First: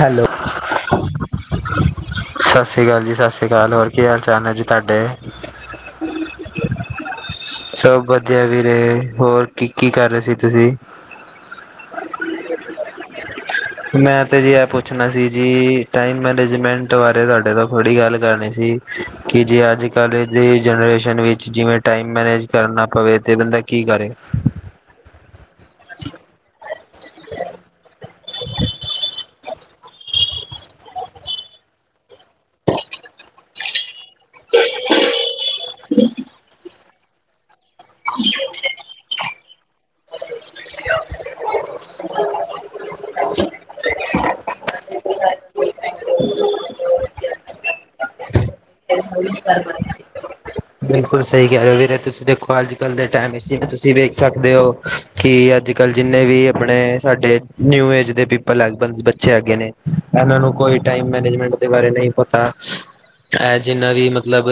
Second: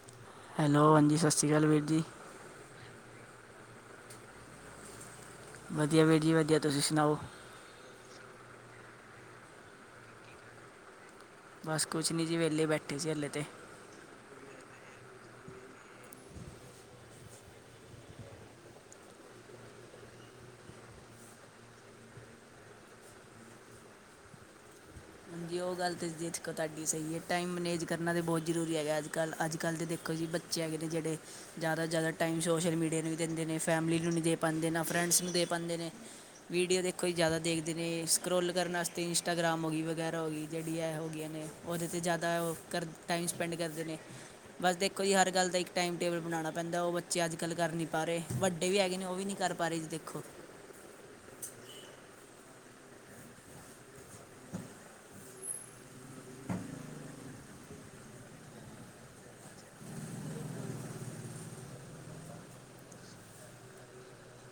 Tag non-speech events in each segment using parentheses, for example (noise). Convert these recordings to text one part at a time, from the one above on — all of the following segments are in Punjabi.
ਹੈਲੋ ਹੈਲੋ ਹਾਂਜੀ ਸਤਿ ਸ਼੍ਰੀ ਅਕਾਲ ਵੀਰ ਜੀ ਸਤਿ ਸ਼੍ਰੀ ਅਕਾਲ ਜੀ ਸਤਿ ਸ਼੍ਰੀ ਅਕਾਲ ਹੋਰ ਕੀ ਹਾਲ ਚਾਲ ਹੈ ਜੀ ਤੁਹਾਡੇ ਵਧੀਆ ਵੀਰ ਜੀ ਵਧੀਆ ਤੁਸੀ ਸੁਨਾਓ? ਸਬ ਵਧੀਆ ਵੀਰੇ, ਹੋਰ ਕੀ, ਕੀ ਕਾਰੇ ਸੀ ਤੂਸੀ? ਬਸ ਕੁਛ ਨੀ ਜੀ ਵੇਲੇ ਬੈਠੇ ਸੀ ਹਲੇ ਤੇ। ਮੈਂ ਤੇ ਜੀ ਏ ਪੁੱਛਣਾ ਸੀ ਜੀ, ਟਾਈਮ ਮੈਨੇਜਮੈਂਟ ਬਾਰੇ ਤੂਆਡੇ ਤੋ ਥੋੜੀ ਗਾਲ ਕਰਨੀ ਸੀ। ਕਿ ਜੇ ਅੱਜ ਕਾਲ ਦੀ ਜਨਰੇਸ਼ਨ ਵਿਚ ਜਿਵੇਂ ਟਾਈਮ ਮੈਨੇਜ ਕਰਨਾ ਪਵੇ ਤੇ ਬੰਦਾ ਕੀ ਕਰੇ? ਹਾਂਜੀ, ਓ ਗਲ ਤੇ (unintelligible) ਤੂਆਡੀ ਸਈ ਏ ਟਾਈਮ ਮਨੇਜ ਕਰਨਾ ਤੇ ਬੋਤ ਜਰੂਰੀ ਹੈਗਾ ਅਜ- ਕਲ, ਅਜ ਕਲਦੇ ਦੇਖੋ ਜੀ ਬੱਚੇ ਹੈਗੇ ਨੇ ਜੇੜੇ ਜਾਦਾ ਤੋ ਜਾਦਾ ਟਾਈਮ ਸੋਸ਼ਲ ਮੀਡੀਆ ਨੂ ਈ ਦੇਂਦੇ ਨੇ, ਫੈਮਲੀ ਨੂ ਨੀ ਦੇ ਪਾਂਦੇ, ਨਾ ਫੈ੍ਂਡਸ ਨੂ ਦੇ ਪਾਂਦੇ ਨੇ ਵੀਡੀਓ ਦੇਖੋ ਈ ਜਾਦਾ ਦੇਖਦੇ ਨੇ, ਸਕਰੋਲ ਕਰਨ ਆਸਤੇ ਇੰਸਟਾਗ੍ਰਾਮ ਹੋਗੀ ਵਗੈਰਾ ਹੋਗੀ ਜੇੜੀ ਏ ਹੋਗੀਆਂ ਨੇ, ਓਦੇ ਤੇ ਜਾਦਾ, ਓ ਕਰ ਟਾਈਮ ਸਪੈਂਡ ਕਰਦੇ ਨੇ ਬਸ, ਦੇਖੋ ਈ ਹਰ ਗਲ ਦਾ ਇੱਕ ਟਾਈਮ ਟੇਬਲ ਬਨਾਣਾ ਪੈਂਦਾ ਓ ਬੱਚੇ ਅਜ ਕਲ ਕਰ ਨੀ ਪਾਰੇ, ਵੱਡੇ ਵੀ ਹੈਗੇ ਨੇ ਓ ਵੀ ਨੀ ਕਰ ਪਾਰੇ ਜੀ ਦੇਖੋ ਬਿਲਕੁਲ ਸਈ ਕੈਰੇ ਓ ਵੀਰੇ ਤੁਸੀ ਦੇਖੋ ਅਜ ਕਲ ਦੇ ਟਾਈਮ (unintelligible) ਤੁਸੀ ਵੇਖ ਸਕਦੇ ਓ ਕਿ ਅਜ ਕਲ ਜਿਨੇ ਵੀ ਅਪਣੇ, ਸਾਡੇ ਨਿਊ ਏਜ ਦੇ ਪੀਪਲ (unintelligible) ਬੱਚੇ ਹੈਗੇ ਨੇ ਏਨਾ ਨੂ ਕੋਈ ਟਾਈਮ ਮੈਨੇਜਮੈਂਟ ਦੇ ਬਾਰੇ ਨਈ ਪਤਾ (unintelligible) ਜਿਨਾ ਵੀ ਮਤਲਬ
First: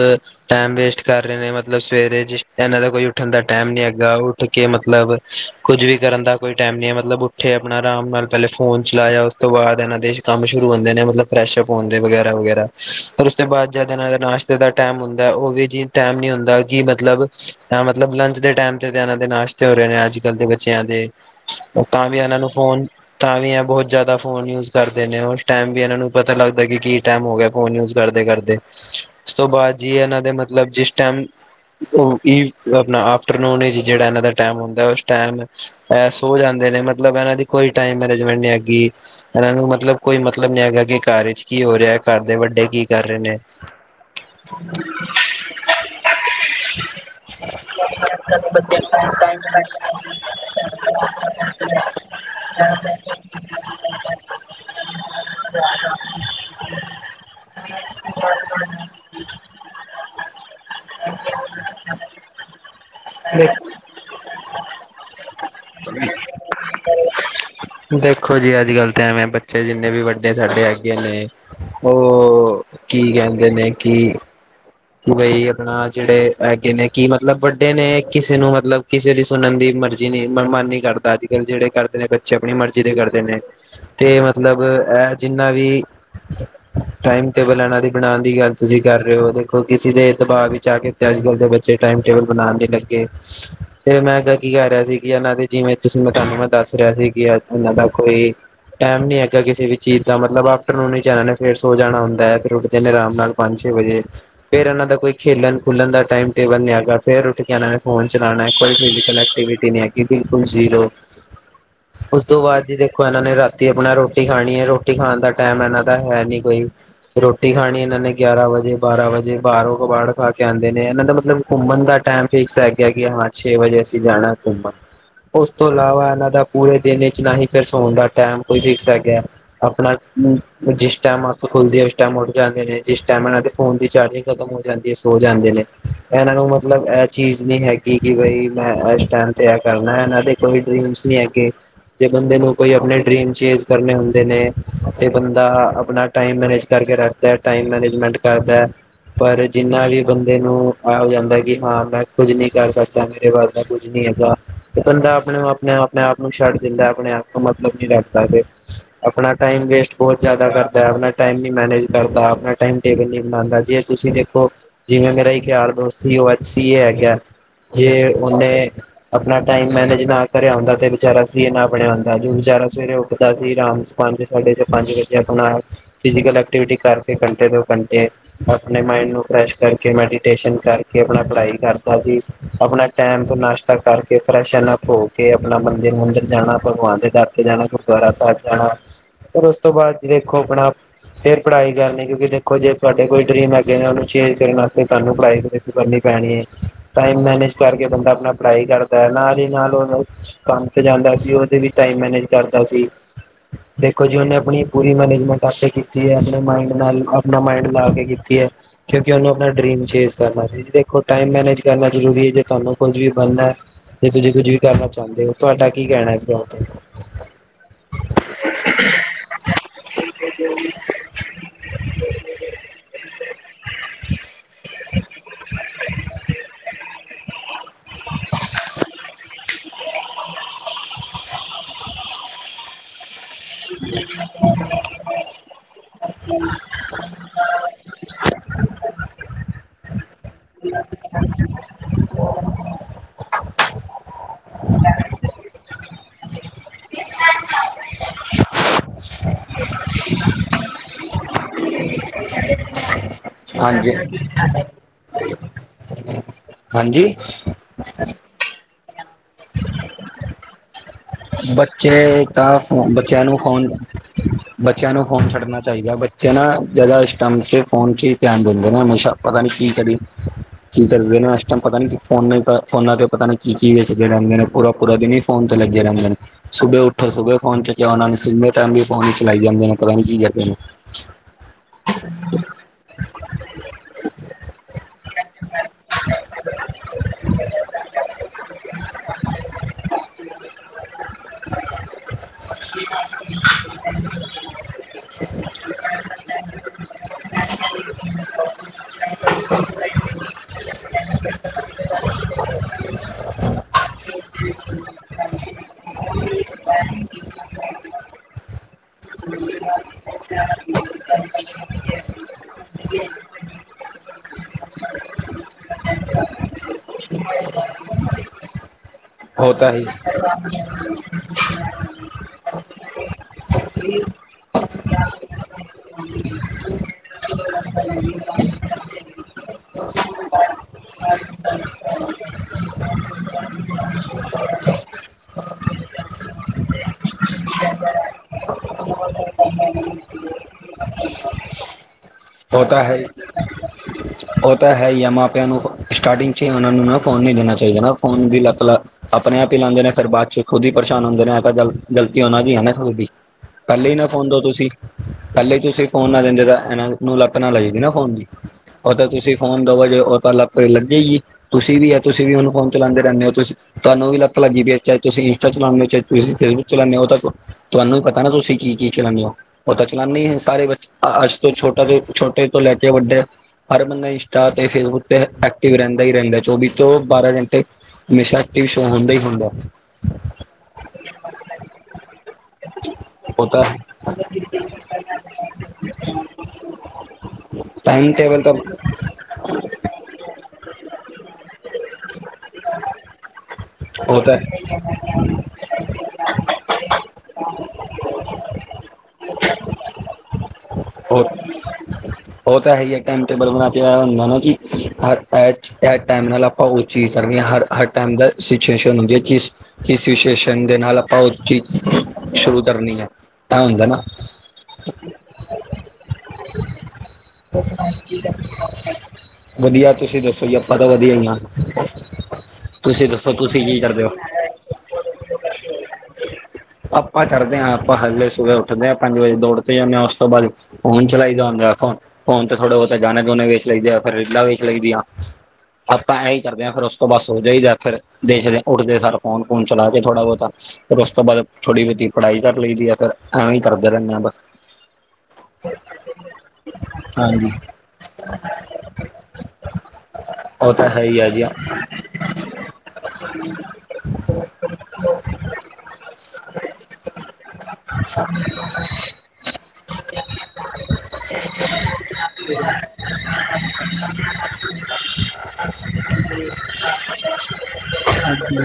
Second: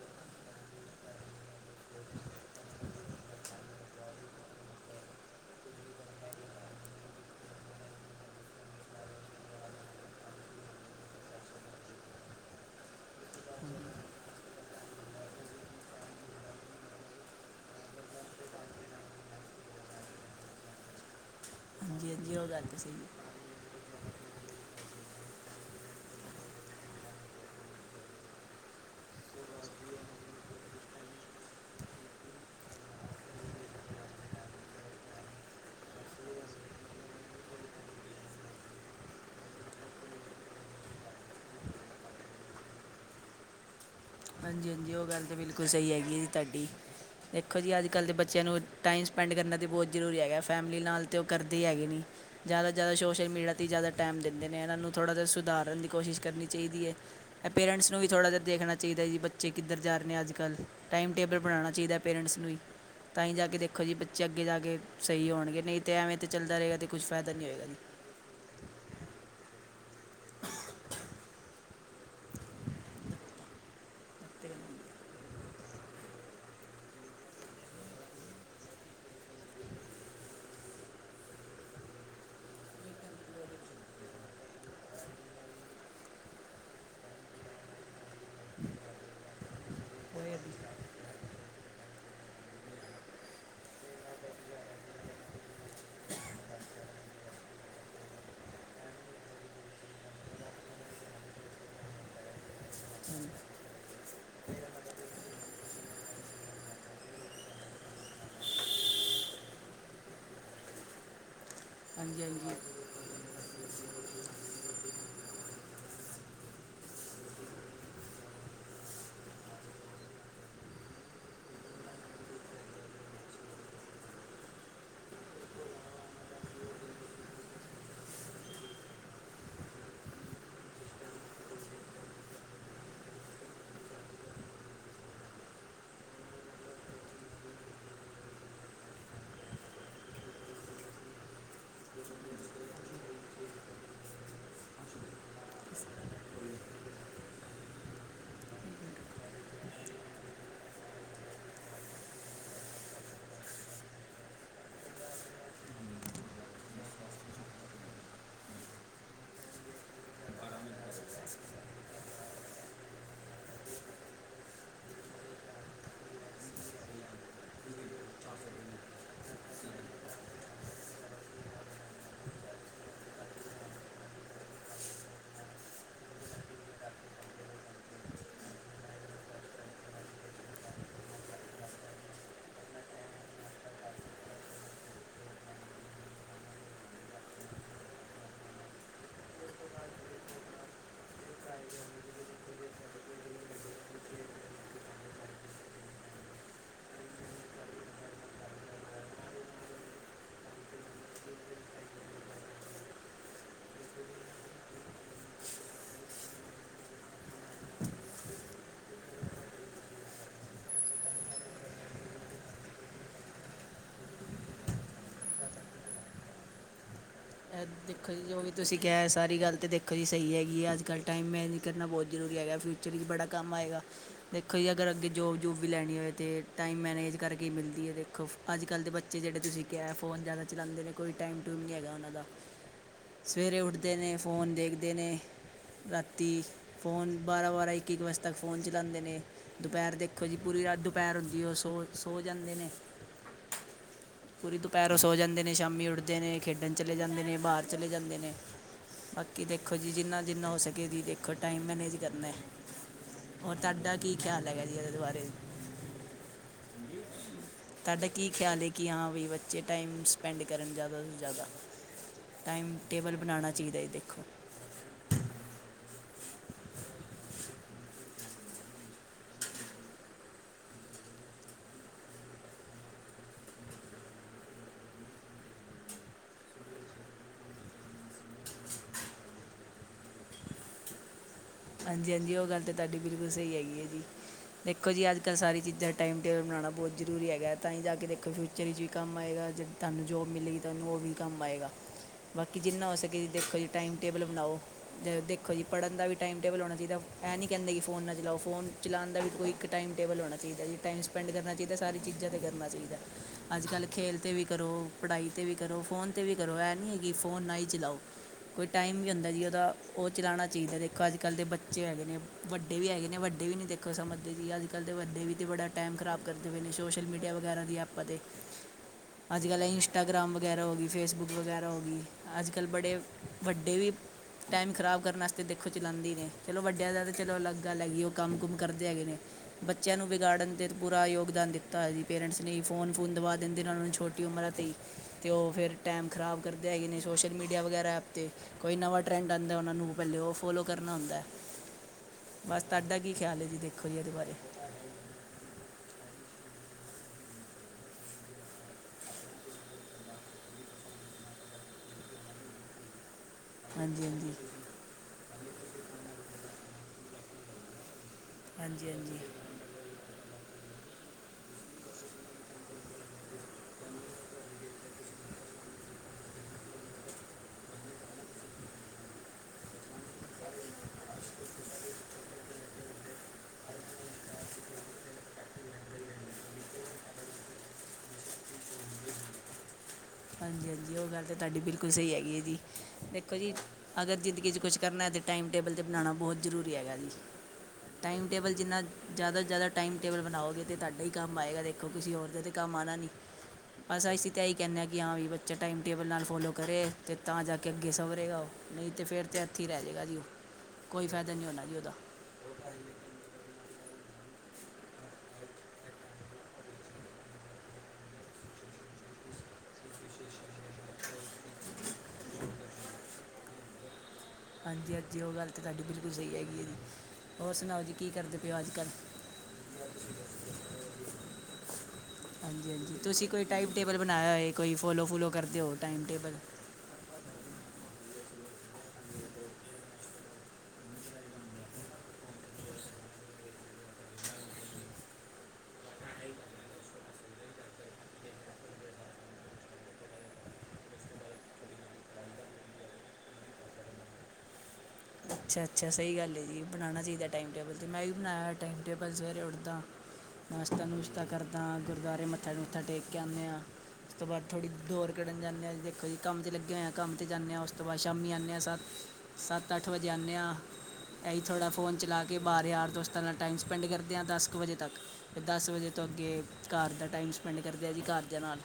ਟੈਮ ਵੇਸਟ ਕਾਰੇ ਨੇ, ਮਤਲਬ ਸਵੇਰੇ (unintelligible) ਏਨਾ ਦਾ ਕੋਈ ਉਠਨ ਦਾ ਟੈਮ ਨੀ ਹੈਗਾ ਉਠ ਕੇ ਮਤਲਬ, ਕੁਝ ਵੀ ਕਰਨ ਦਾ ਕੋਈ ਟੈਮ ਨੀ ਐ ਮਤਲਬ ਉਠੇ ਅਪਨਾ ਅਰਾਮ ਨਾਲ ਪੈਲੇ ਫੋਨ ਚਲਾਯਾ ਤੋ ਬਾਦ ਏਨਾ ਦੇ ਕੰਮ ਸ਼ੁਰੂ ਹੋਂਦੇ ਨੇ ਮਤਲਬ ਫ੍ਰੈਸ਼ਅਪ ਹੋਨਦੇ ਵਗੈਰਾ, ਵਗੈਰਾ (unintelligible) ਉਸਦੇ ਬਾਦ ਜਦ ਏਨਾ ਦੇ ਨਾਸ਼ਤੇ ਦਾ ਟੈਮ ਹੁੰਦੈ, ਓ ਵੀ ਜੀ ਟੈਮ ਨੀ ਹੁੰਦਾ ਕਿ ਮਤਲਬ, ਮਤਲਬ ਲੰਚ ਦੇ ਟੈਮ (unintelligible) ਏਨਾ ਦੇ ਨਾਸ਼ਤੇ ਹੋਰੇ ਨੇ ਅਜ ਕਲ ਦੇ ਬੱਚਆਂ ਦੇ, ਤਾਂ ਹਾਂਜੀ ਵੀ ਹਾਂਜੀ ਏਨਾਂ ਉਹ ਨੂੰ ਗੱਲ ਤੇ ਫੋ਼ਨ ਸਹੀ ਹੈ ਤਾਂ ਵੀ ਐ ਬੋਤ ਜਾਦਾ ਫੋ਼ਨ ਯੂਜ਼ ਕਾਰਦੇ ਨੇ ਐਰ ਟੈਮ ਵੀ ਏਨਾਂ ਨੂ ਪਤਾ ਲਗਦਾ ਕਿ, ਕੀ ਟੈਮ ਹੋਗਆ ਫੋ਼ਨ ਯੂਜ਼ ਕਾਰਦੇ ਕਾਰਦੇ (unintelligible) ਉਸ ਤੋ ਬਾਦ ਜੀ ਏਨਾ ਦੇ ਮਤਲਬ ਜਿਸ ਟੈਮ (unintelligible) ਆਪਨਾ ਆਫ਼ਟਰਨੂਨ ਜੇੜਾ ਏਨਾ ਦਾ ਟੈਮ ਹੁੰਦਾ ਐ ਉਸ ਟੈਮ ਐ ਸੋ ਜਾਂਦੇ ਨੇ, ਮਤਲਬ ਏਨਾਂ ਦੀ ਕੋਈ ਟਾਈਮ ਮੈਨੇਜਮੈਂਟ ਨੀ ਹੈਗੀ। ਏਨਾ ਨੂ ਮਤਲਬ ਕੋਈ ਮਤਲਬ ਨੀ ਹੈਗਾ ਕਿ ਘਰ ਇਚ ਕੀ ਹੋ ਰੇਆ, ਘਾਰ ਦੇ ਵੱਡੇ ਕੀ ਕਾਰੇ ਨੇ ਹਾਂਜੀ, ਹਾਂਜੀ ਓ ਗਲ ਤੇ ਬਿਲਕੁਲ ਸਈ ਹੈਗੀ ਏ ਜੀ ਤੂਆਡੀ। ਦੇਖੋ ਜੀ ਅਜ ਕਲ ਦੇ ਬੱਚੇਆਂ ਨੂ ਟਾਈਮ ਸਪੈਂਡ ਕਰਨਾ ਤੇ ਬੋਤ ਜਰੂਰੀ ਹੈਗਾ ਫੈ਼ਮਲੀ ਨਾਲ ਤੇ ਓ ਕਰਦੇ ਹੈਗੇ ਨੀ ਜਾਦਾ ਤੋ ਜਾਦਾ ਸੋਸ਼ਲ ਮੀਡੀਆ ਤੇ ਜਾਦਾ ਟੈਮ ਦੇਂਦੇ ਨੇ, ਏਨਾਂ ਨੂ ਥੋੜਾ ਜਾ ਸੁਧਾਰਨ ਦੀ ਕੋਸ਼ਿਸ਼ ਕਰਨੀ ਚਾਈਦੀ ਏ। ਐ ਪੇਰੈਂਟਸ ਨੂ ਵੀ ਥੋੜਾ ਜਾ ਦੇਖਨਾ ਚਾਈਦਾ ਜੀ ਬੱਚੇ ਕਿਧਰ ਜਾ ਰੇ ਨੇ ਅਜ ਕਲ, ਟਾਈਮ ਟੇਬਲ ਬਨਾਨਾ ਚਾਈਦਾ ਪੇਰੈਂਟਸ ਨੂ ਈ ਤਾਂਈ ਜਾ ਕੇ ਦੇਖੋ ਜੀ ਬੱਚੇ ਅਗੇ ਜਾ ਕੇ, ਸਹੀ ਹੋਣਗੇ ਨਈ ਤੇ ਐਵੇਂ ਤੇ ਚਲਦਾ ਰੇਗਾ ਤੇ ਕੁਛ ਫਾਏਦਾ ਨਈ ਹੋਏਗਾ। ਦੇਖੋ ਜੀ ਅਜ ਕਲ ਤੇ ਐਵੇਂ ਬੱਚੇ ਜਿਨੇ ਵੀ ਵੱਡੇ ਸਾਡੇ ਹੈਗੇ ਨੇ ਉਹ ਕੀ ਕੈਂਦੇ ਨੇ ਕੀ (unintelligible) (inaudible) ਕਿ ਬਈ ਅਪਣਾ ਜੇੜੇ ਹੈਗੇ ਨੇ, ਕੀ ਮਤਲਬ ਵੱਡੇ ਨੇ, ਕਿਸੇ ਨੂ ਮਤਲਬ, ਕਿਸੇ ਦੀ ਸੁਨਨ ਦੀ ਮਜ ਜੀਨੀ ਮਨਮਾਨੀ ਕਰਦਾ ਅਜ ਕਲ ਜੇੜੇ ਕਾਰਦੇ ਨੇ ਬੱਚੇ ਅਪਨੀ ਮਰਜੀ ਦੇ ਕਰਦੇ ਨੇ। ਤੇ ਮਤਲਬ, ਐ ਜਿਨਾ ਵੀ ਟਾਈਮ ਟੇਬਲ ਏਨਾਂ ਦੀ ਬਣਾਨ ਦੀ ਗਲ ਤੂਸੀ ਕਾਰੇ ਓ ਕਿਸੇ ਦੇ ਦਬਾਬ ਇਚ ਆ ਕੇ ਅਜ ਕਲ ਦੇ ਬੱਚੇ ਟਾਈਮ ਟੇਬਲ ਬਨਾਨ ਨੀ ਲਗੇ ਤੇ ਮੈਂਤਾਂ ਕੀ ਕੈ ਰੇਆ ਸੀ ਕਿ ਏਨਾ ਦੇ ਜਿਵੇਂ ਤੂਸੀ ਮੈਂ ਤੁਆਨੂ ਮੈਂ ਦਸ ਰੇਆ ਸੀ ਕਿ ਏਨਾ ਦਾ ਕੋਈ ਟੈਮ ਨੀ ਹੈਗਾ ਕਿਸੇ ਵੀ ਚੀਜ ਦਾ ਮਤਲਬ ਆਫਟਰਨੂਨ ਇਚ ਐਨਾ ਨੇ ਫੇਰ ਸੋ ਜਾਣਾ ਹੂਂਦੈ ਫੇਰ ਉਠਦੇ ਨੇ ਅਰਾਮ ਨਾਲ ਪੰਜ ਛੇ ਵਜੇ ਫੇਰ ਐਨਾ ਦਾ ਕੋਈ ਖੇਲਨ-ਖੁਲਨ ਦਾ ਟਾਈਮ ਟੇਬਲ ਨੀ ਹੈਗਾ, ਫੇਰ ਉਠ ਕੇ ਐਨਾ ਨੇ ਫੋ਼ਨ ਚਲਾਣਾ ਕੋਈ ਫਿਜਿ਼ਕਲ ਐਕਟੀਵਿਟੀ ਨੀ ਹੈਗੀ। ਕੀ ਬਿਲਕੁਲ ਜ਼ੀਰੋ (inaudible) ਉਸ ਤੋ ਬਾਦ ਜੀ ਦੇਖੋ ਐਨਾ ਨੇ ਰਾਤੀ ਅਪਣਾ ਰੋਟੀ ਖਾਣੀ ਏ ਰੋਟੀ ਖਾਨ ਦਾ ਟੈਮ ਏਨਾ ਦਾ ਹੈ ਨੀ ਕੋਈ ਰੋਟੀ ਖਾਣੀ ਐਨਾ ਨੇ ਗਿਆਰਾਂ ਵਜੇ, ਬਾਰਾਂ ਵਜੇ। ਜੇ ਬਾਹਰੋਂ ਕਬਾੜ ਖਾ ਕੇ ਆਂਦੇ ਨੇ, ਇਹਨਾਂ ਦਾ ਮਤਲਬ ਘੁੰਮਣ ਦਾ ਟਾਈਮ ਫਿਕਸ ਹੈਗਾ ਕਿ ਹਾਂ। ਛੇ ਵਜੇ ਅਸੀਂ ਜਾਣਾ ਘੁੰਮਣ। ਉਸ ਤੋਂ ਇਲਾਵਾ ਇਹਨਾਂ ਦਾ ਪੂਰੇ ਦਿਨ ਵਿੱਚ ਨਾ ਹੀ ਫਿਰ ਸੌਣ ਦਾ ਟੇਮ ਕੋਈ ਫਿਕਸ ਹੇਗਾ। ਆਪਣਾ ਜਿਸ ਟੈਮ ਅੱਖ ਖੁੱਲਦੀ ਹੈ ਉਸ ਟਾਈਮ ਉੱਠ ਜਾਂਦੇ ਨੇ ਜਿਸ ਟਾਈਮ ਇਹਨਾਂ ਦੇ ਫੋਨ ਦੀ। ਚਾਰਜਿੰਗ ਖਤਮ ਹੋ ਜਾਂਦੀ ਹੈ ਸੋ ਜਾਂਦੇ ਨੇ। ਐਂਨਾਂ ਨੂੰ ਮਤਲਬ ਇਹ ਚੀਜ਼ ਨਹੀਂ ਹੈਗੀ ਕਿ ਬਈ ਮੈਂ ਇਸ ਟਾਈਮ ਤੇ ਇਹ ਕਰਨਾ ਇਹਨਾਂ ਦੇ। ਕੋਈ ਡ੍ਰੀਮਸ ਨਹੀਂ ਹੈਗੇ। ਜੇ ਬੰਦੇ ਨੂੰ ਕੋਈ ਆਪਣੇ ਡਰੀਮ ਚੇਜ ਕਰਨੇ ਹੁੰਦੇ ਨੇ ਤੇ ਬੰਦਾ ਆਪਣਾ ਟਾਈਮ ਮੈਨੇਜ ਕਰਕੇ ਰੱਖ। ਟਾਈਮ ਮੈਨੇਜਮੈਂਟ ਕਰਦਾ। ਪਰ ਜਿੰਨਾ ਵੀ ਬੰਦੇ ਨੂੰ ਆ ਹੋ ਜਾਂਦਾ ਕਿ ਹਾਂ ਮੈਂ ਕੁੱਝ ਨਹੀਂ ਕਰ ਸਕਦਾ ਮੇਰੇ ਵਸ ਦਾ ਕੁੱਝ ਨਹੀਂ ਹੈਗਾ। ਬੰਦਾ ਆਪਣੇ ਆਪਣੇ ਆਪਣੇ ਆਪ ਨੂੰ ਛੱਡ ਦਿੰਦਾ ਆਪਣੇ ਆਪ ਨੂੰ ਮਤਲਬ ਨੀ ਰੱਖਦਾ ਤੇ। ਆਪਣਾ ਟਾਈਮ ਵੇਸਟ ਬਹੁਤ ਜ਼ਿਆਦਾ ਕਰਦਾ, ਆਪਣਾ ਟਾਈਮ ਨੀ ਮੈਨੇਜ ਕਰਦਾ, ਆਪਣਾ ਟਾਈਮ ਟੇਬਲ ਨੀ ਬਣਾਉਦਾ ਜੇ। ਤੁਸੀਂ ਦੇਖੋ ਜਿਵੇਂ ਮੇਰਾ ਯਾਰ ਦੋਸਤ ਸੀ ਉਹ ਅੱਜ ਸੀਏ ਹੈਗਾ। ਜੇ ਓਨੇ। ਆਪਣਾ ਟਾਈਮ ਮੈਨੇਜ ਨਾ ਕਰਿਆ ਹੁੰਦਾ ਤੇ ਬੇਚਾਰਾ ਸੀਏ ਨਾ ਬਣਿਆ ਹੁੰਦਾ ਜੋ ਬੇਚਾਰਾ ਸਵੇਰੇ ਉੱਠਦਾ ਸੀ ਆਰਾਮ। ਪੰਜ ਸਾਢੇ ਕ ਪੰਜ ਵਜੇ ਆਪਣਾ ਫਿਜ਼ਕਲ ਐਕਟੀਵਿਟੀ ਕਰਕੇ ਘੰਟੇ ਦੋ ਘੰਟੇ। ਆਪਣੇ ਮਾਇਡ ਨੂੰ ਫਰੈਸ਼ ਕਰਕੇ ਮੈਡੀਟੇਸ਼ਨ ਕਰਕੇ ਆਪਣਾ ਪੜਾਈ ਕਰਦਾ ਸੀ ਆਪਣਾ। ਟੈਮ ਤੋਂ ਨਾਸ਼ਤਾ ਕਰਕੇ ਫਰੈਸ਼ ਐਨ ਅੱਪ ਹੋਕੇ ਆਪਣਾ ਮੰਦਿਰ-ਮੁੰਦਿਰ ਜਾਣਾ ਭਗਵਾਨ ਦੇ ਦਰ। ਜਾਣਾ ਗੁਰੂਦੁਆਰਾ ਸਾਹਿਬ ਜਾਣਾ। ਫਿਰ ਉਸ ਤੋਂ ਬਾਅਦ ਦੇਖੋ ਆਪਣਾ ਫੇਰ ਪੜ੍ਹਾਈ ਕਰਨੀ ਕਿਉਂਕਿ ਦੇਖੋ ਜੇ ਤੁਹਾਡੇ ਕੋਈ। ਡਰੀਮ ਹੈਗੇ ਉਹਨੂੰ ਚੇਂਜ ਕਰਨ ਵਾਸਤੇ ਧਾਨੂੰ ਪੜ੍ਹਾਈ ਕਰਨੀ ਪੈਣੀ ਹੈ। ਟਾਈਮ ਮੈਨੇਜ ਕਰਕੇ ਬੰਦਾ ਆਪਣਾ ਪੜ੍ਹਾਈ ਕਰਦਾ ਹੈ ਨਾਲ ਹੀ ਨਾਲ ਓਹਨੁ। ਕੰਮ ਤੇ ਜਾਂਦਾ ਸੀ ਉਹਦੇ ਵੀ ਟਾਈਮ ਮੈਨੇਜ ਕਰਦਾ ਸੀ। ਦੇਖੋ ਜੀ ਉਹਨੇ ਆਪਣੀ ਪੂਰੀ ਮੈਨੇਜਮੈਂਟ ਆਪੇ ਕੀਤੀ ਹੈ ਆਪਣੇ ਮਾਇੰਡ ਨਾਲ ਆਪਣਾ ਮਾਇੰਡ ਲਾ ਕੇ ਕੀਤਾ। ਤੇ ਹੈ। ਕਿਉਂਕਿ ਉਹਨੂੰ ਆਪਣਾ ਡਰੀਮ ਚੇਂਜ ਕਰਨਾ ਸੀ ਦੇਖੋ ਟਾਈਮ ਮੈਨੇਜ ਕਰਨਾ ਜ਼ਰੂਰੀ ਹੈ ਤੁਹਾਨੂੰ ਕੁਝ ਵੀ ਬਣਨਾ ਜੇ ਤੁਸੀਂ ਕੁੱਝ ਵੀ ਕਰਨਾ ਚਾਹੁੰਦੇ ਹੋ ਤੁਹਾਡਾ ਕੀ ਕਹਿਣਾ ਇਸ ਗੱਲ ਤੇ। ਦੇਖੋ ਜੀ, ਜੋ ਵੀ ਤੁਸੀਂ ਕਿਹਾ ਸਾਰੀ ਗੱਲ ਤਾਂ ਦੇਖੋ ਜੀ ਸਹੀ ਹੈਗੀ ਹੈ। ਅੱਜ-ਕੱਲ੍ਹ ਟਾਈਮ ਮੈਨੇਜ ਕਰਨਾ ਬਹੁਤ ਜ਼ਰੂਰੀ ਹੈਗਾ ਫਿਰ। 'ਚ ਵੀ ਬੜਾ ਕੰਮਏਗਾ ਦੇਖੋ ਜੀ ਅਗਰ ਅੱਗੇ ਜੋਬ-ਜੂਬ ਵੀ ਲੈਣੀ ਹੋਵੇ ਤਾਂ ਟਾਈਮ ਮੈਨੇ। ਨੇਜ ਕਰਕੇ ਈ ਮਿਲਦੀ ਹੈ ਦੇਖੋ ਅੱਜ-ਕੱਲ੍ਹ ਦੇ ਬੱਚੇ ਜਿਹੜੇ ਤੁਸੀਂ। ਕੈਐ ਫੋਨ ਜ਼ਿਆਦਾ ਚਲਾਉਂਦੇ ਨੇ ਕੋਈ ਟਾਈਮ-ਟੂਈਮ ਨਹੀਂ ਹੈਗਾ ਉਹਨਾਂ ਦਾ। ਸਵੇਰੇ ਉੱਠਦੇ ਨੇ ਫੋਨ ਦੇਖਦੇ ਨੇ ਰਾਤੀ ਫੋਨ ਬਾਰਾਂ- ਬਾਰਾਂ ਇੱਕ-ਇੱਕ ਵਜੇ ਤੱਕ ਫ਼ੋਨ ਚਲਾਉਂਦੇ ਨੇ ਏ। ਦੁਪੈਰ ਦੇਖੋ ਜੀ ਪੂਰੀ ਰਾਤ ਦੂਪੈਰ ਹੁੰਦੀ ਉਹ ਸੋ ਸੋ ਜਾਂਦੇ ਨੇ। ਪੂਰੀ ਦੁਪੈਰ ਓ ਸੋ ਜਾਂਦੇ ਨੇ, ਸ਼ਾਮੀ ਉੱਠਦੇ ਨੇ ਖੇਡਣ ਚਲੇ ਜਾਂਦੇ ਨੇ, ਬਾਹਰ ਚਲੇ ਜਾਂਦੇ। ਦੇ ਨੇ ਬਾਕੀ ਦੇਖੋ ਜੀ ਜਿੰਨਾ-ਜਿੰਨਾ ਹੋ ਸਕੇ ਜੀ, ਦੇਖੋ ਟਾਈਮ ਮੈਨੇਜ ਕਰਨਾ। ਹੋਰ ਤੁਹਾਡਾ ਹਾਂਜੀ ਕੀ ਖਿਆਲ ਹੈਗਾ ਜੀ ਇਹਦੇ ਬਾਰੇ। ਹਾਂਜੀ। ਧਾਡਾ ਕੀ ਖਿਆਲ ਹੈ ਕਿ ਹਾਂ ਵੀ ਬੱਚੇ ਟਾਈਮ ਸਪੈਂਡ ਕਰਨ ਜ਼ਿਆਦਾ ਤੋਂ ਜ਼ਿਆਦਾ। ਕਿਵੇਂ? ਟਾਈਮ ਟੇਬਲ ਬਣਾਣਾ ਚਾਹੀਦਾ ਜੀ ਦੇਖੋ। ਬੱਚਿਆਂ ਨੂੰ ਫੋਨ ਛੱਡਣਾ ਚਾਹੀਦਾ ਬੱਚੇ ਨਾ ਜਿਆਦਾ ਇਸ ਟਾਈਮ 'ਚ ਫੋਨ 'ਚ ਹੀ ਧਿਆਨ ਦਿੰਦੇ ਨੇ ਹਮੇਸ਼ਾ। ਪਤਾ ਨੀ ਕੀ ਕਰੀਏ। (inaudible) ਕੀ ਕਰਦੇ ਨੇ ਇਸ ਟਾਈਮ ਪਤਾ ਨੀ, ਫੋਨ ਫੋਨਾਂ ਤੇ ਪਤਾ ਨੀ ਕੀ-ਕੀ ਦੇਖਦੇ ਰਹਿੰਦੇ ਨੇ ਪੂਰਾ ਪੂਰਾ ਦਿਨ ਹੀ। ਫੋਨ ਤੇ ਲੱਗੇ ਰਹਿੰਦੇ ਨੇ ਸੁਬੇ ਉੱਠੋ ਸੁ। ਫੋਨ ਚਿਆ ਉਹਨਾਂ ਨੇੇ ਟਾਈਮ ਵੀ ਫੋਨ ਹੀ ਚਲਾਈ ਜਾਂਦੇ ਨੇ ਪਤਾ ਨ ਕੀ ਜਾਂਦੇ ਨੇ (unintelligible) ਹਾਂਜੀ- ਹਾਂਜੀ ਉਹ ਗੱਲ ਤਾਂ ਤੁਹਾਡੀ ਬਿਲਕੁਲ ਸਹੀ ਹੈਗੀ ਹੈ ਜੀ। ਦੇਖੋ ਜੀ ਅੱਜ ਕੱਲ੍ਹ ਸਾਰੀ ਚੀਜ਼ਾਂ ਟਾਈਮ ਟੇਬਲ ਬਣਾਉਂਣਾ ਬਹੁਤ ਜ਼ਰੂਰੀ ਹੈਗਾ ਤਾਂ ਹੀ ਜਾ ਕੇ ਦੇਖੋ ਫਿਊਚਰ ਵਿੱਚ ਵੀ ਕੰਮ ਆਏਗਾ। ਤੁਹਾਨੂੰ ਜੋਬ ਮਿਲੇਗੀ ਤੁਹਾਨੂੰ ਉਹ ਵੀ ਕੰਮ ਆਏਗਾ। ਬਾਕੀ ਜਿੰਨਾ ਹੋ ਸਕੇ ਜੀ ਦੇਖੋ ਜੀ ਟਾਈਮ ਟੇਬਲ ਬਣਾਓ ਦੇਖੋ ਜੀ ਪੜ੍ਹਨ ਦਾ ਵੀ ਟਾਈਮ ਟੇਬਲ ਹੋਣਾ ਚਾਹੀਦਾ, ਐਂ ਨਹੀਂ ਕਹਿੰਦੇ ਕਿ ਫੋਨ ਨਾ ਚਲਾਓ ਫੋਨ ਚਲਾਉਣ ਦਾ ਵੀ ਕੋਈ ਇੱਕ ਟਾਈਮ ਟੇਬਲ ਹੋਣਾ ਚਾਹੀਦਾ ਜੀ ਟਾਈਮ ਸਪੈਂਡ ਕਰਨਾ ਚਾਹੀਦਾ ਸਾਰੀ ਚੀਜ਼ਾਂ 'ਤੇ ਕਰਨਾ ਚਾਹੀਦਾ। ਅੱਜ ਕੱਲ੍ਹ ਖੇਲ ਤੇ ਵੀ ਕਰੋ ਪੜ੍ਹਾਈ ਤੇ ਵੀ ਕਰੋ ਫੋਨ ਤੇ ਵੀ ਕਰੋ ਇਹ ਨੀ ਹੈ ਕਿ ਫੋਨ ਨਾ ਹੀ ਚਲਾਓ ਕੋਈ ਟਾਈਮ ਵੀ ਹੁਦਾ ਓਦਾ ਫੋਨ ਚਲਾਉਣਾ ਚਾਹੀਦਾ ਦਾ ਜੀ। ਦੇਖੋ ਅੱਜ ਕੱਲ ਦੇ ਬੱਚੇ ਹੈਗੇ ਨੇ ਵੱਡੇ ਵੀ ਹੈਗੇ ਨੇ ਵੱਡੇ ਵੀ ਨਹੀਂ ਦੇਖੋ ਸਮਝਦੇ ਜ ਅੱਜ ਕੱਲ ਦੇ ਵੱਡੇ ਵੀ ਤਾਂ ਬੜਾ ਟਾਈਮ ਖ਼ਰਾਬ ਕਰਦੇ ਹੋਏ ਨੇ ਸੋਸ਼ਲ ਮੀਡੀਆ ਵਗੈਰਾ ਦੀ ਐਪਾਂ 'ਤੇ ਅੱਜ ਉਹ ਕੱਲ੍ਹ ਤਾਂ ਹੈ ਇੰਸਟਾਗ੍ਰਾਮ ਵਗੈਰਾ ਹੋਗੀ ਫੇਸਬੁੱਕ ਵਗੈਰਾ ਹੋ ਗਈ, ਅੱਜ ਕੱਲ ਬੜੇ ਵੱਡੇ ਵੀ ਟਾਈਮ ਖਰਾਬ ਕਰਨ ਵਾਸਤੇ ਦੇਖੋ ਚਲਾਉਂਦੀ ਨੇ ਚਲੋ ਵੱਡਿਆਂ ਦਾ ਤੇ ਚਲੋ ਅਲੱਗ ਗੱਲ ਹੈਗੀ। ਉਹ ਕੰਮ ਕੁਮ ਕਰਦੇ ਹੈਗੇ ਨੇ ਬੱਚਿਆਂ ਨੂੰ ਵਿਗਾੜਨ ' ਪੂਰਾ ਯੋਗਦਾਨ ਦਿੱਤਾ। ਤਾ ਦੀ ਪੇਰੈਂਟਸ ਨੇ ਫੋਨ, ਫੋਨ ਦਵਾ ਦਿੰਦੇ ਨੇ ਉਹਨਾਂ ਨੂੰ ਛੋਟੀ ਉਮਰਾਂ 'ਤੇ ਹੀ ਤੇ ਉਹ ਫੇਰ ਟੈਮ ਖ਼ਰਾਬ ਕਰਦੇ ਹੈਗੇ ਨੇ ਸੋਸ਼ਲ ਮੀਡੀਆ ਵਗੈਰਾ ਐਪ ਤੇ ਕੋਈ ਨਵਾਂ ਟਰੈਂਡ ਆਉਂਦਾ ਉਹਨਾਂ ਨੂੰ ਪਹਿਲੇੇ ਉਹ ਫਾਲੋ ਕਰਨਾ ਹੁੰਦਾ ਹੈ। ਉਹ ਬਸ ਤਾ ਹੈ ਤੁਹਾਡਾ ਇਹ ਕੀ ਖਿਆਲ ਹੈ ਜੀ ਦੇਖੋ ਜੀ ਇਹਦੇ ਬਾਰੇ ਉਹ ਤਾਂ ਹੈ ਇਹ ਮਾਪਿਆਂ ਬਚਿਆ ਨੂੰ ਉਹ ਸਟਾਰਟਿੰਗ ਚ ਉਹ ਨੂੰ ਨਾ ਫੋਨ ਨਹੀਂ ਦੇਣਾ ਚਾਹੀਦਾ ਨਾ ਫੋਨ ਦੀ ਲਾਤ ਆਪਣੇ ਆਪ ਹੀ ਲਉਂਦੇ ਨੇ ਫਿਰ ਬਾਅਦ ਚ ਖੁਦ ਹੀ ਪਰੇਸ਼ਾਨ ਹੁੰਦੇ ਨੇ ਗਲ ਗਲਤੀ ਹੋਣਾ ਦੀ ਹਨ ਖੂਦ ਦੀ ਪਹਿਲੇਾਂ ਹੀ ਹਾਂਜੀ ਨਾ ਫੋਨ ਹਾਂਜੀ ਦੋ ਤੁਸੀਂ ਪਹਿਲੇਾਂ ਹੀ ਤੁਸੀਂ ਫੋਨ ਨਾ ਦਿੰਦੇ ਤਾਂ ਇਹਨਾਂ ਨੂੰ ਲੱਤ ਨਾ ਲੱਗਦੀ ਨਾ ਫੋਨ ਦੀ ਹਾਂਜੀ ਉਹ ਤਾਂ ਹਾਂਜੀ ਤੁਸੀਂ ਫੋਨ ਦੋਜੇ ਉਹ ਤਾਂ ਲ ਲੱਗੇ ਹੀ ਤੁਸੀਂ ਵੀ ਹੈ ਤੁਸੀਂ ਵੀਨੂੰ ਫੋਨ ਚਲਾਉਂਦੇ ਰਹਿੰਦੇ ਹੋ ਤੁਸੀਂ ਤੁਹਾਨੂੰ ਵੀ ਲਤ ਲੱਗੀ ਦੀ ਹੈ ਚਾਹੇ ਤੁਸੀਂ ਇੰਸਟਾ ਚਲਾਉਦੇ ਹੋ ਤੁਸੀਂ ਫੇਸੁੱਕ ਚਉਂਦੇ ਹੋ ਤਾਂ ਤੁਹਾਨੂੰ ਵੀ ਪਤਾ ਨਾ ਤੁਸੀਂ ਕੀ ਕੀ ਚਲਾਉਾਨ ਹੋ ਉਹ ਤਾਂ ਚਲਾਉਾਨਦੇ ਸਾਰੇ ਬੱਚੇ ਅੱਜ ਤੋਂ ਛੋਟ ਛੋਟੇ ਤੋਂ ਲੈ ਕੇ ਵੱਡੇ ਹਰ ਬੰਦਾ ਇੰਸਟਾ ਤੇ ਫੇਸਬੁੱਕ ਤੇ ਐਕਟਿਵ ਰਹਿੰਦਾ ਹੀ ਰਹਿੰਦਾ ਚੌਵੀ ਤੋਂ ਬਾਰਾਂ ਘੰਟੇ ਹਮੇਸ਼ਾ ਟੀ ਵੀ ਸ਼ੋਅ ਹੁੰਦਾ ਹੀ ਹੁੰਦਾ। ਹਾਂਜੀ, ਹਾਂਜੀ ਉਹ ਗੱਲ ਤਾਂ ਤੁਹਾਡੀ ਬਿਲਕੁਲ ਸਹੀ ਹੈਗੀ ਹੈ ਜੀ ਦੇਖੋ ਉਹ ਜੀ ਤਾਂ ਅਗਰ ਜ਼ਿੰਦਗੀ 'ਚ ਕੁਛ ਕਰਨਾ ਤਾਂ ਟਾਈਮ ਟੇਬਲ 'ਤੇ ਬਣਾਉਣਾ ਬਹੁਤ ਜ਼ਰੂਰੀ ਹੈਗਾ ਜੀ। ਟਾਈਮ ਟੇਬਲ ਜਿੰਨਾ ਜ਼ਿਆਦਾ ਤੋਂ ਜ਼ਿਆਦਾ ਟਾਈਮ ਟੇਬਲ ਬਣਾਓਗੇ ਤਾਂ ਤੁਹਾਡਾ ਹੀ ਕੰਮ ਆਏਗਾ। ਦੇਖੋ ਕਿਸਸੀੇ ਹੋਰ ' ਤਾਂ ਕਾਮ ਆਣਾ ਨੀ ਬਸ ਉਹ ਅਸੀ ਤਾਂ ਤਿ ਆ ਏਹੀ ਕਹਿੰਦੇ ਹਾਂ ਕਿ ਹਾਂ ਵੀ ਬੱਚ ਟਾਈਮ ਟੇਬਲ ਨਾਲ ਫੋਲੋ ਕਰੇ ਅਤੇ ਤਾਂ ਜਾ ਕੇ ਅੱਗੇ ਸਵਰੇਗਾ ਉਹ ਨਹੀਂ ਤਾਂ ਫਿਰ ਤਾਂ ਇੱਥੇ ਹੀ ਰਹਿ ਜਾਵੇਗਾ ਜੀ ਉਹ। ਕੋਈ ਫਾਇਦਾ ਨਹੀਂ ਹੋਣਾ ਜੀ ਉਹਦਾ। ਹੋ ਤਾਂ ਹੈ ਹੀ ਇੱਕ ਟਾਈਮ ਟੇਬਲ ਬਣਾ ਕੇ ਨ ਕੀ ਐ ਹਰ ਐਢ ਚ ਐ ਟਾਈਮ ਨਾਲ ਆਪਾਂ ਉਹ ਚੀਜ਼ ਕਰਨੀ ਹੈ ਹਰ, ਹਰ ਟਾਈਮ ਦਾ ਸਿਚੁਏਸ਼ਨ ਹੁੰਦੀ ਹੈ ਕਿ ਅ ਇਸ ਸਿਚਏਸ਼ਨ ਦੇ ਨਾਲ ਆਪਾਂ ਉਹ ਚੀ ਸ਼ੁਰੂ ਕਰਨੀ ਹੈ, ਤਾ ਹੁੰਦਾ ਨਾ ਹਾਂਜੀ, ਹਾਂਜੀ ਉਹ ਗੱਲ ਤਾਂ ਤੁਹਾਡੀ ਬਿਲਕੁਲ ਸਹੀ ਹੈਗੀ ਹੈ, ਜੀ ਹੋਰ ਸੁਣਾਓ ਜੀ ਕੀ ਕਰਦੇ ਪਏ ਅੱਜ ਕੱਲ੍ਹ ਵਧੀਆ ਤੁਸੀਂ ਦੱਸੋ ਜੀ ਆਪਾਂ ਤਾਂ ਵਧੀਆ ਹੀ ਆ। ਹਾਂਜੀ, ਹਾਂਜੀ ਤੁਸੀਂ ਕੋਈ ਟਾਈਮ ਟੇਬਲ ਬਣਾਇਆ ਹੋਏ ਕੋਈ ਫੋਲੋ, ਫੋਲੋ ਕਰਦੇ ਹੋ ਟਾਈਮ ਟੇਬਲ ਆਪਾਂ ਕਰਦੇ ਹਾਂ ਆਪਾਂ ਹਲੇ ਸਵੇਰੇ ਉੱਠਦੇ ਹਾਂ ਪੰਜ ਵਜੇ ਦੌੜਦੇ ਹਾਂ ਮੇ ਉਸ ਤੋਂ ਬਾਅਦ ਫੋਨ ਚਲਾਈਦਾ ਹੁੰਦਾ ਫੋ ਫੋਨ ਤਾਂ ਥੋੜੇ ਬਹੁਤੇ ਜਾਣੇ ਦੂਣੇ ਵੇਚ ਲੈਂਦੇ ਆ ਫਿਰ ਰੀਲਾਂ ਵੇਖ ਲਦੀਆ। ਆਪਾਂ ਐਂ ਹੀ ਕਰਦੇ ਹਾਂ ਫਿਰ ਉਸ ਤੋਂ ਬਸ ਹੋ ਜਾਈਦਾ ਫਿਰ ਦੇਖ ਉਠਦੇ ਸ ਸਰ ਫੋਨ, ਫੋਨ ਚਲਾ ਕੇ ਥੋੜਾ ਬਹੁਤਾ ਫਿਰ ਉਸ ਤੋਂ ਬਾਅਦ ਥੋੜ੍ਹੀ ਬਹੁਤੀ ਪੜ੍ਹਾਈ ਕਰ ਲਈੈਂਦੀ ਆ ਫਿਰ ਐਵੇਂ ਹੀ ਕਰਦੇ ਰਹਿੰਦੇ ਆ ਬਸ ਅੱਛਾ, ਅੱਛਾ ਸਹੀ ਗੱਲ। ਹੈ ਜੀ ਬਣਾਉਣਾ ਚਾਹੀਦਾ ਹਾਂਜੀ ਟਾਈਮ ਟੇਬਲ ਤੇ ਮੈਂ ਵੀ ਬਣਾਇਆ ਟਾਈਮ ਟੇਬਲ ਸਵੇਰੇ ਉੱਠਦਾ ਉਹ ਨਾਸ਼ਤਾ ਤਾਂ ਹੈ ਹੀ ਨੂਸ਼ਤਾ ਆ ਜੀ ਕਰਦਾ ਗੁਰਦੁਆਰੇ ਮੱਥਾ ਟੂੱਥਾ ਟੇਕ ਕੇ ਆਉਂਦੇ ਹਾਂ। ਉਸ ਤੋਂ ਬਾਅਦ ਥੋੜੀ ਦੌੜ ਕੱਰਨ ਜਾਂਦੇ ਹਾਂ ਜ ਦੇੋਖੋ ਜੀ ਕਾਮ ਤੇ ਲੱਗੇ ਹੋਏ ਆ ਕੰਮ 'ਤੇ ਜਾਂਦੇ ਹਾਂ ਉਸ ਤੋਂ ਬਾਅਦ ਸ਼ਾਮੀਂ ਸੱਤ ਸੱਤ ਅੱਠ ਵਜੇ ਆਣੇ ਆਂ। ਇਹ ਧੋੜਾ ਫ਼ੋਨ ਚਲਾ ਕੇ, ਬਾਹਾਰ ਯਾਰ ਦੋਸਤਾਂ ਨਾਲ ਟਾਈਮ ਸਪੈਂਡ ਕਰਦੇ ਆਂ ਦਸ ਕੁ ਵਜੇ ਤੱਕ ਅਤੇ ਦਸ ਵਜੇ ਤੋਂ ਅੱਗੇ ਘਰ ਦਾ ਟਾਈਮ ਸਪੈਂਡ ਕਰਦੇ ਆ ਜੀ, ਘਰ ਦੇਆਂ ਨਾਲ।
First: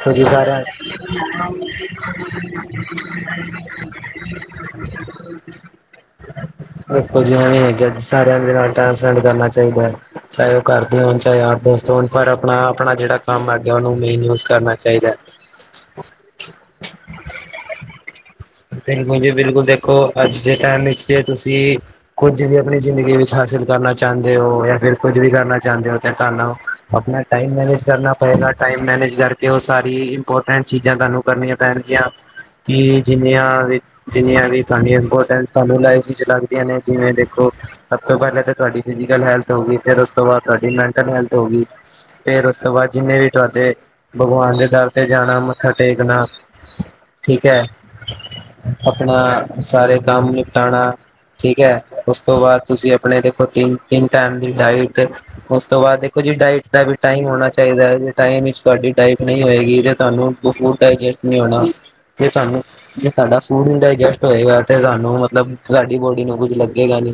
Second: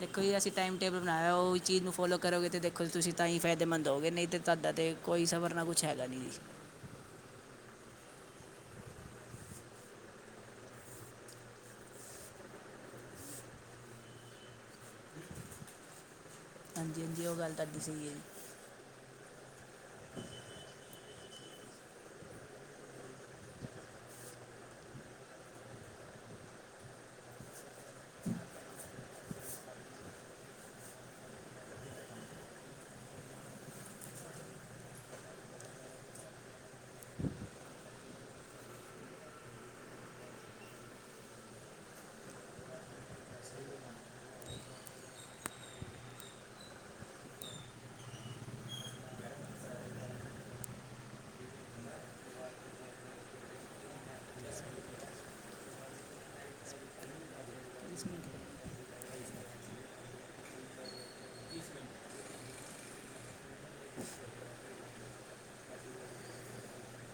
ਦੇਖੋ ਜੀ ਅਸੀਂ ਟਾਈਮ ਟੇਬਲ ਬਣਾਇਆ, ਉਹਹੀ ਚੀਜ਼ ਨੂੰ ਫੋਲੋ ਕਰੋਗੇ ਦੇਖ ਖਲ ਤੁਸੀਂ ਤਾਂ ਹੀ ਫ਼ਾਇਦੇਮੰਦ ਹੋਗੇ, ਨਈਂ ਤੇ ਤੁਆਡਾ ਤੇ ਕੋਈ ਸਫ਼ਰ ਨਾ ਕੁਛ ਹੈਗਾ ਨਈਂ ਜੀ। ਬਿਲਕੁਲ ਜੀ ਇਹ ਵੀ ਹੈਗਾ ਸਾਰਿਆਂ ਦੇ ਨਾਲ ਟਾਈਮ ਸਪੈਂਡ ਕਰਨਾ ਚਾਹੀਦਾ ਹੈ। ਚਾਹੇ ਉਹ ਘਰ ਦੇ ਹੋਣ ਚਾਹੇ ਯਾਰ ਦੋਸਤ। ਫੋਨ ਪਰ ਆਪਣਾ ਆਪਣਾ ਜਿਹੜਾ ਕੰਮ ਹੈਗਾ। ਉਹਨੂੰ ਮੇਨ ਯੂਜ ਕਰਨਾ ਚਾਹੀਦਾ ਹੈ। ਹਾਂਜੀ ਹਾਂਜੀ, ਉਹ ਗੱਲ ਤੁਆਡੀ ਸਹੀ ਐ ਜੀ। ਬਿਲਕੁਲ ਜੀ, ਬਿਲਕੁਲ ਦੇਖੋ, ਅੱਜ ਦੇ ਟਾਈਮ ਵਿੱਚ ਜੇ ਤੁਸੀਂ ਕੁੱਝ ਵੀ ਆਪਣੀ ਜ਼ਿੰਦਗੀ ਵਿੱਚ ਹਾਸਿਲ ਕਰਨਾ ਚਾਹੁੰਦੇ ਹੋ, ਜਾਂ ਫਿਰ ਕੁੱਝ ਵੀ ਕਰਨਾ ਚਾਹੁੰਦੇ ਹੋ ਤੇ ਤੁਹਾਨੂੰ ਆਪਣਾ ਟਾਈਮ ਮੈਨੇਜ ਕਰਨਾ ਪਏਗਾ, ਟਾਈਮ ਮੈਨੇਜ ਕਰਕੇ ਤੇ ਉਹ ਸਾਰੀ ਇੰਪੋਰਟੈਂਟ ਚੀਜ਼ਾਂ ਤੁਹਾਨੂੰ ਕਰਨੀਆਂ ਪੈਣਗੀਆਂ। ਕਿ ਜਿੰਨੀਆਂ ਵੀ ਜਿੰਨੀਆਂ ਵੀ ਤੁਹਾਡੀਆਂ ਇੰਪੋਰਟੈਂਟ ਤੁਹਾਨੂੰ ਲਾਈਫ ਵਿੱਚ ਲੱਗਦੀਆਂ ਨੇਂ ਜਿਵੇਂ ਦੇਖੋ, ਸਭ ਤੋਂ ਪਹਿਲਾਂ ਤਾਂ ਤੁਹਾਡੀ ਫ਼ਿਜ਼ੀਕਲ ਹੈਲਥ। ਹੋਗੀ, ਫਿਰ ਉਸ ਤੋਂ ਬਾਅਦ ਤੁਹਾਡੀ ਮੈਂਟਲ ਹੈਲਥ ਹੋ ਗਈ। ਫੇਰ ਉਸ ਤੋਂ ਬਾਅਦ ਜਿੰਨੇ ਵੀ ਤੁਹਾਡੇ, ਭਗਵਾਨ ਦੇ ਦਰ ਤੇ ਜਾਣਾ ਮੱਥਾ ਟੇਕਣਾ। ਠੀਕ ਏ, ਆਪਣਾ ਸਾਰੇ ਕੰਮ ਨਿਪਟਾਣਾ। ਠੀਕ ਐ, ਉਸ ਤੋਂ ਬਾਅਦ ਤੁਸੀਂ ਆਪਣੇ ਦੇਖੋ ਤਿੰਨ, ਤਿੰਨ ਟਾਈਮ ਦੀ ਡਾਇਟ ਉਸ ਤੋਂ ਬਾਅਦ ਦੇਖੋ ਜੀ, ਡਾਇਟ ਦਾ ਵੀ ਟਾਈਮ ਹੋਣਾ ਚਾਹੀਦਾ ਜੀ ਹੈ। ਟਾਈਮ ਵਿੱਚ ਤੁਹਾਡੀ ਡਾਇਟ ਨਹੀਂ ਹੋਏਗੀ ਤੇ ਤੁਹਾਨੂੰ ਉਹ ਫੂਡ ਡਾਇਜੈਸਟ ਨਈਂ ਹੋਣਾ, ਜੇ ਤੁਹਾਨੂੰ, ਜੇ ਸਾਡਾ ਫੂਡ ਨਹੀਂ ਡਾਇਜੈਸਟ ਹੋਏਗਾ ਤੇ ਸਾਨੂੰ ਮਤਲਬ ਸਾਡੀ ਬੋਡੀ ਨੂੰ ਕੁੱਝ ਲੱਗੇਗਾ ਨੀਂ,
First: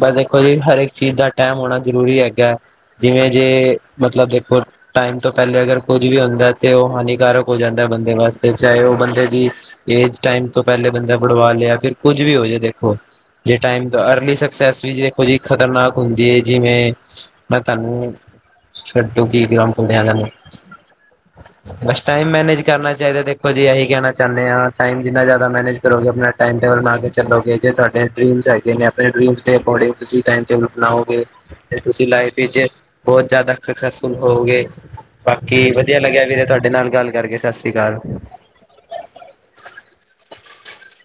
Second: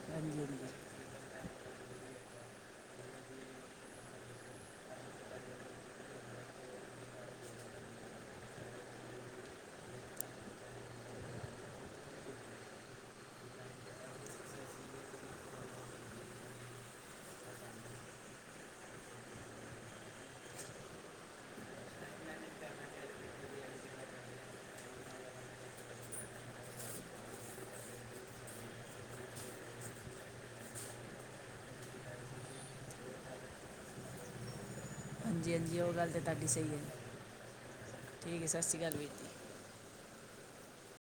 ਬਸ ਦੇਖੋ ਜੀ ਹਰ ਇਕ ਚੀਜ਼ ਦਾ ਟਾਈਮ ਹੋਣਾ ਜ਼ਰੂਰੀ ਹੈਗਾ ਐ, ਜਿਵੇਂ ਜੇ ਮਤਲਬ ਦੇਖੋ ਟਾਈਮ ਤੋਂ ਪਹਿਲੇ ਅਗਰ ਕੁੱਝ ਵੀ ਹੁੰਦਾ ਤੇ ਉਹ ਹਾਨੀਕਾਰਕ ਹੋ ਜਾਂਦਾ ਐ, ਬੰਦੇ ਵਾਸਤੇ, ਚਾਹੇ ਉਹ ਬੰਦੇ ਦੀ ਏਜ ਟਾਈਮ ਤੋਂ ਪਹਿਲੇ ਬੰਦਾ ਬੜਵਾ ਲਿਆ ਫਿਰ ਕੁੱਝ ਵੀ ਹੋਜੇ ਦੇਖੋ। ਜੇ ਟਾਈਮ ਤੋਂ, ਅਰਲੀ ਸਕਸੈਸ ਵੀ, ਦੇਖੋ ਜੀ ਖ਼ਤਰਨਾਕ ਹੁੰਦੀ ਹੈ ਜਿਵੇਂ ਮੈਂ ਤੁਹਾਨੂੰ, ਛੱਡੂ ਕੀ ਕਰਾਉ ਮੁੰਡਿਆਂ ਦਾ ਵੀ। (inaudible) ਬਸ ਟਾਈਮ ਮੈਨੇਜ ਕਰਨਾ ਚਾਹੀਦਾ। ਦੇਖੋ ਜੀ, ਇਹੀ ਕਹਿਣਾ ਚਾਹੁੰਦੇ ਹਾਂ, ਟਾਈਮ ਜਿੰਨਾ ਜ਼ਿਆਦਾ ਮੈਨੇਜ ਕਰੋਗੇ ਆਪਣਾ ਟਾਈਮ ਟੇਬਲ ਬਣਾ ਕੇ ਚੱਲੋਗੇ, ਜੇ ਤੁਹਾਡੇ ਅੱਗੇ ਡਰੀਮਜ ਆਪਣੇ ਡਰੀਮ ਦੇ ਅਕਾਉੜਿੰਗ ਤੁਸੀਂ ਟਾਈਮ ਟੇਬਲ ਬਣਾਉਗੇ। ਫੇਰ ਤੁਸੀਂ ਲਾਈਫ ਵਿੱਚ ਬਹੁਤ ਜ਼ਿਆਦਾ ਸਕਸੈਸਫੁੱਲ ਹੋਔਗੇ। ਹਾਂਜੀ ਬਾਕੀ ਹਾਂਜੀ ਉਹ ਵਧੀਆ ਗੱਲ ਤੇ ਲੱਗਿਆ ਵੀਰੇ, ਤੁਹਾਡੀ ਸਹੀ ਤੁਹਾਡੇ ਹੈ ਨਾਲ ਜੀ। ਗੱਲ ਕਰਕੇ ਸਤਿ ਸ਼੍ਰੀ ਅਕਾਲ। ਠੀਕ ਹੈ ਸਤਿ ਸ਼੍ਰੀ ਅਕਾਲ ਵੀਰ ਜੀ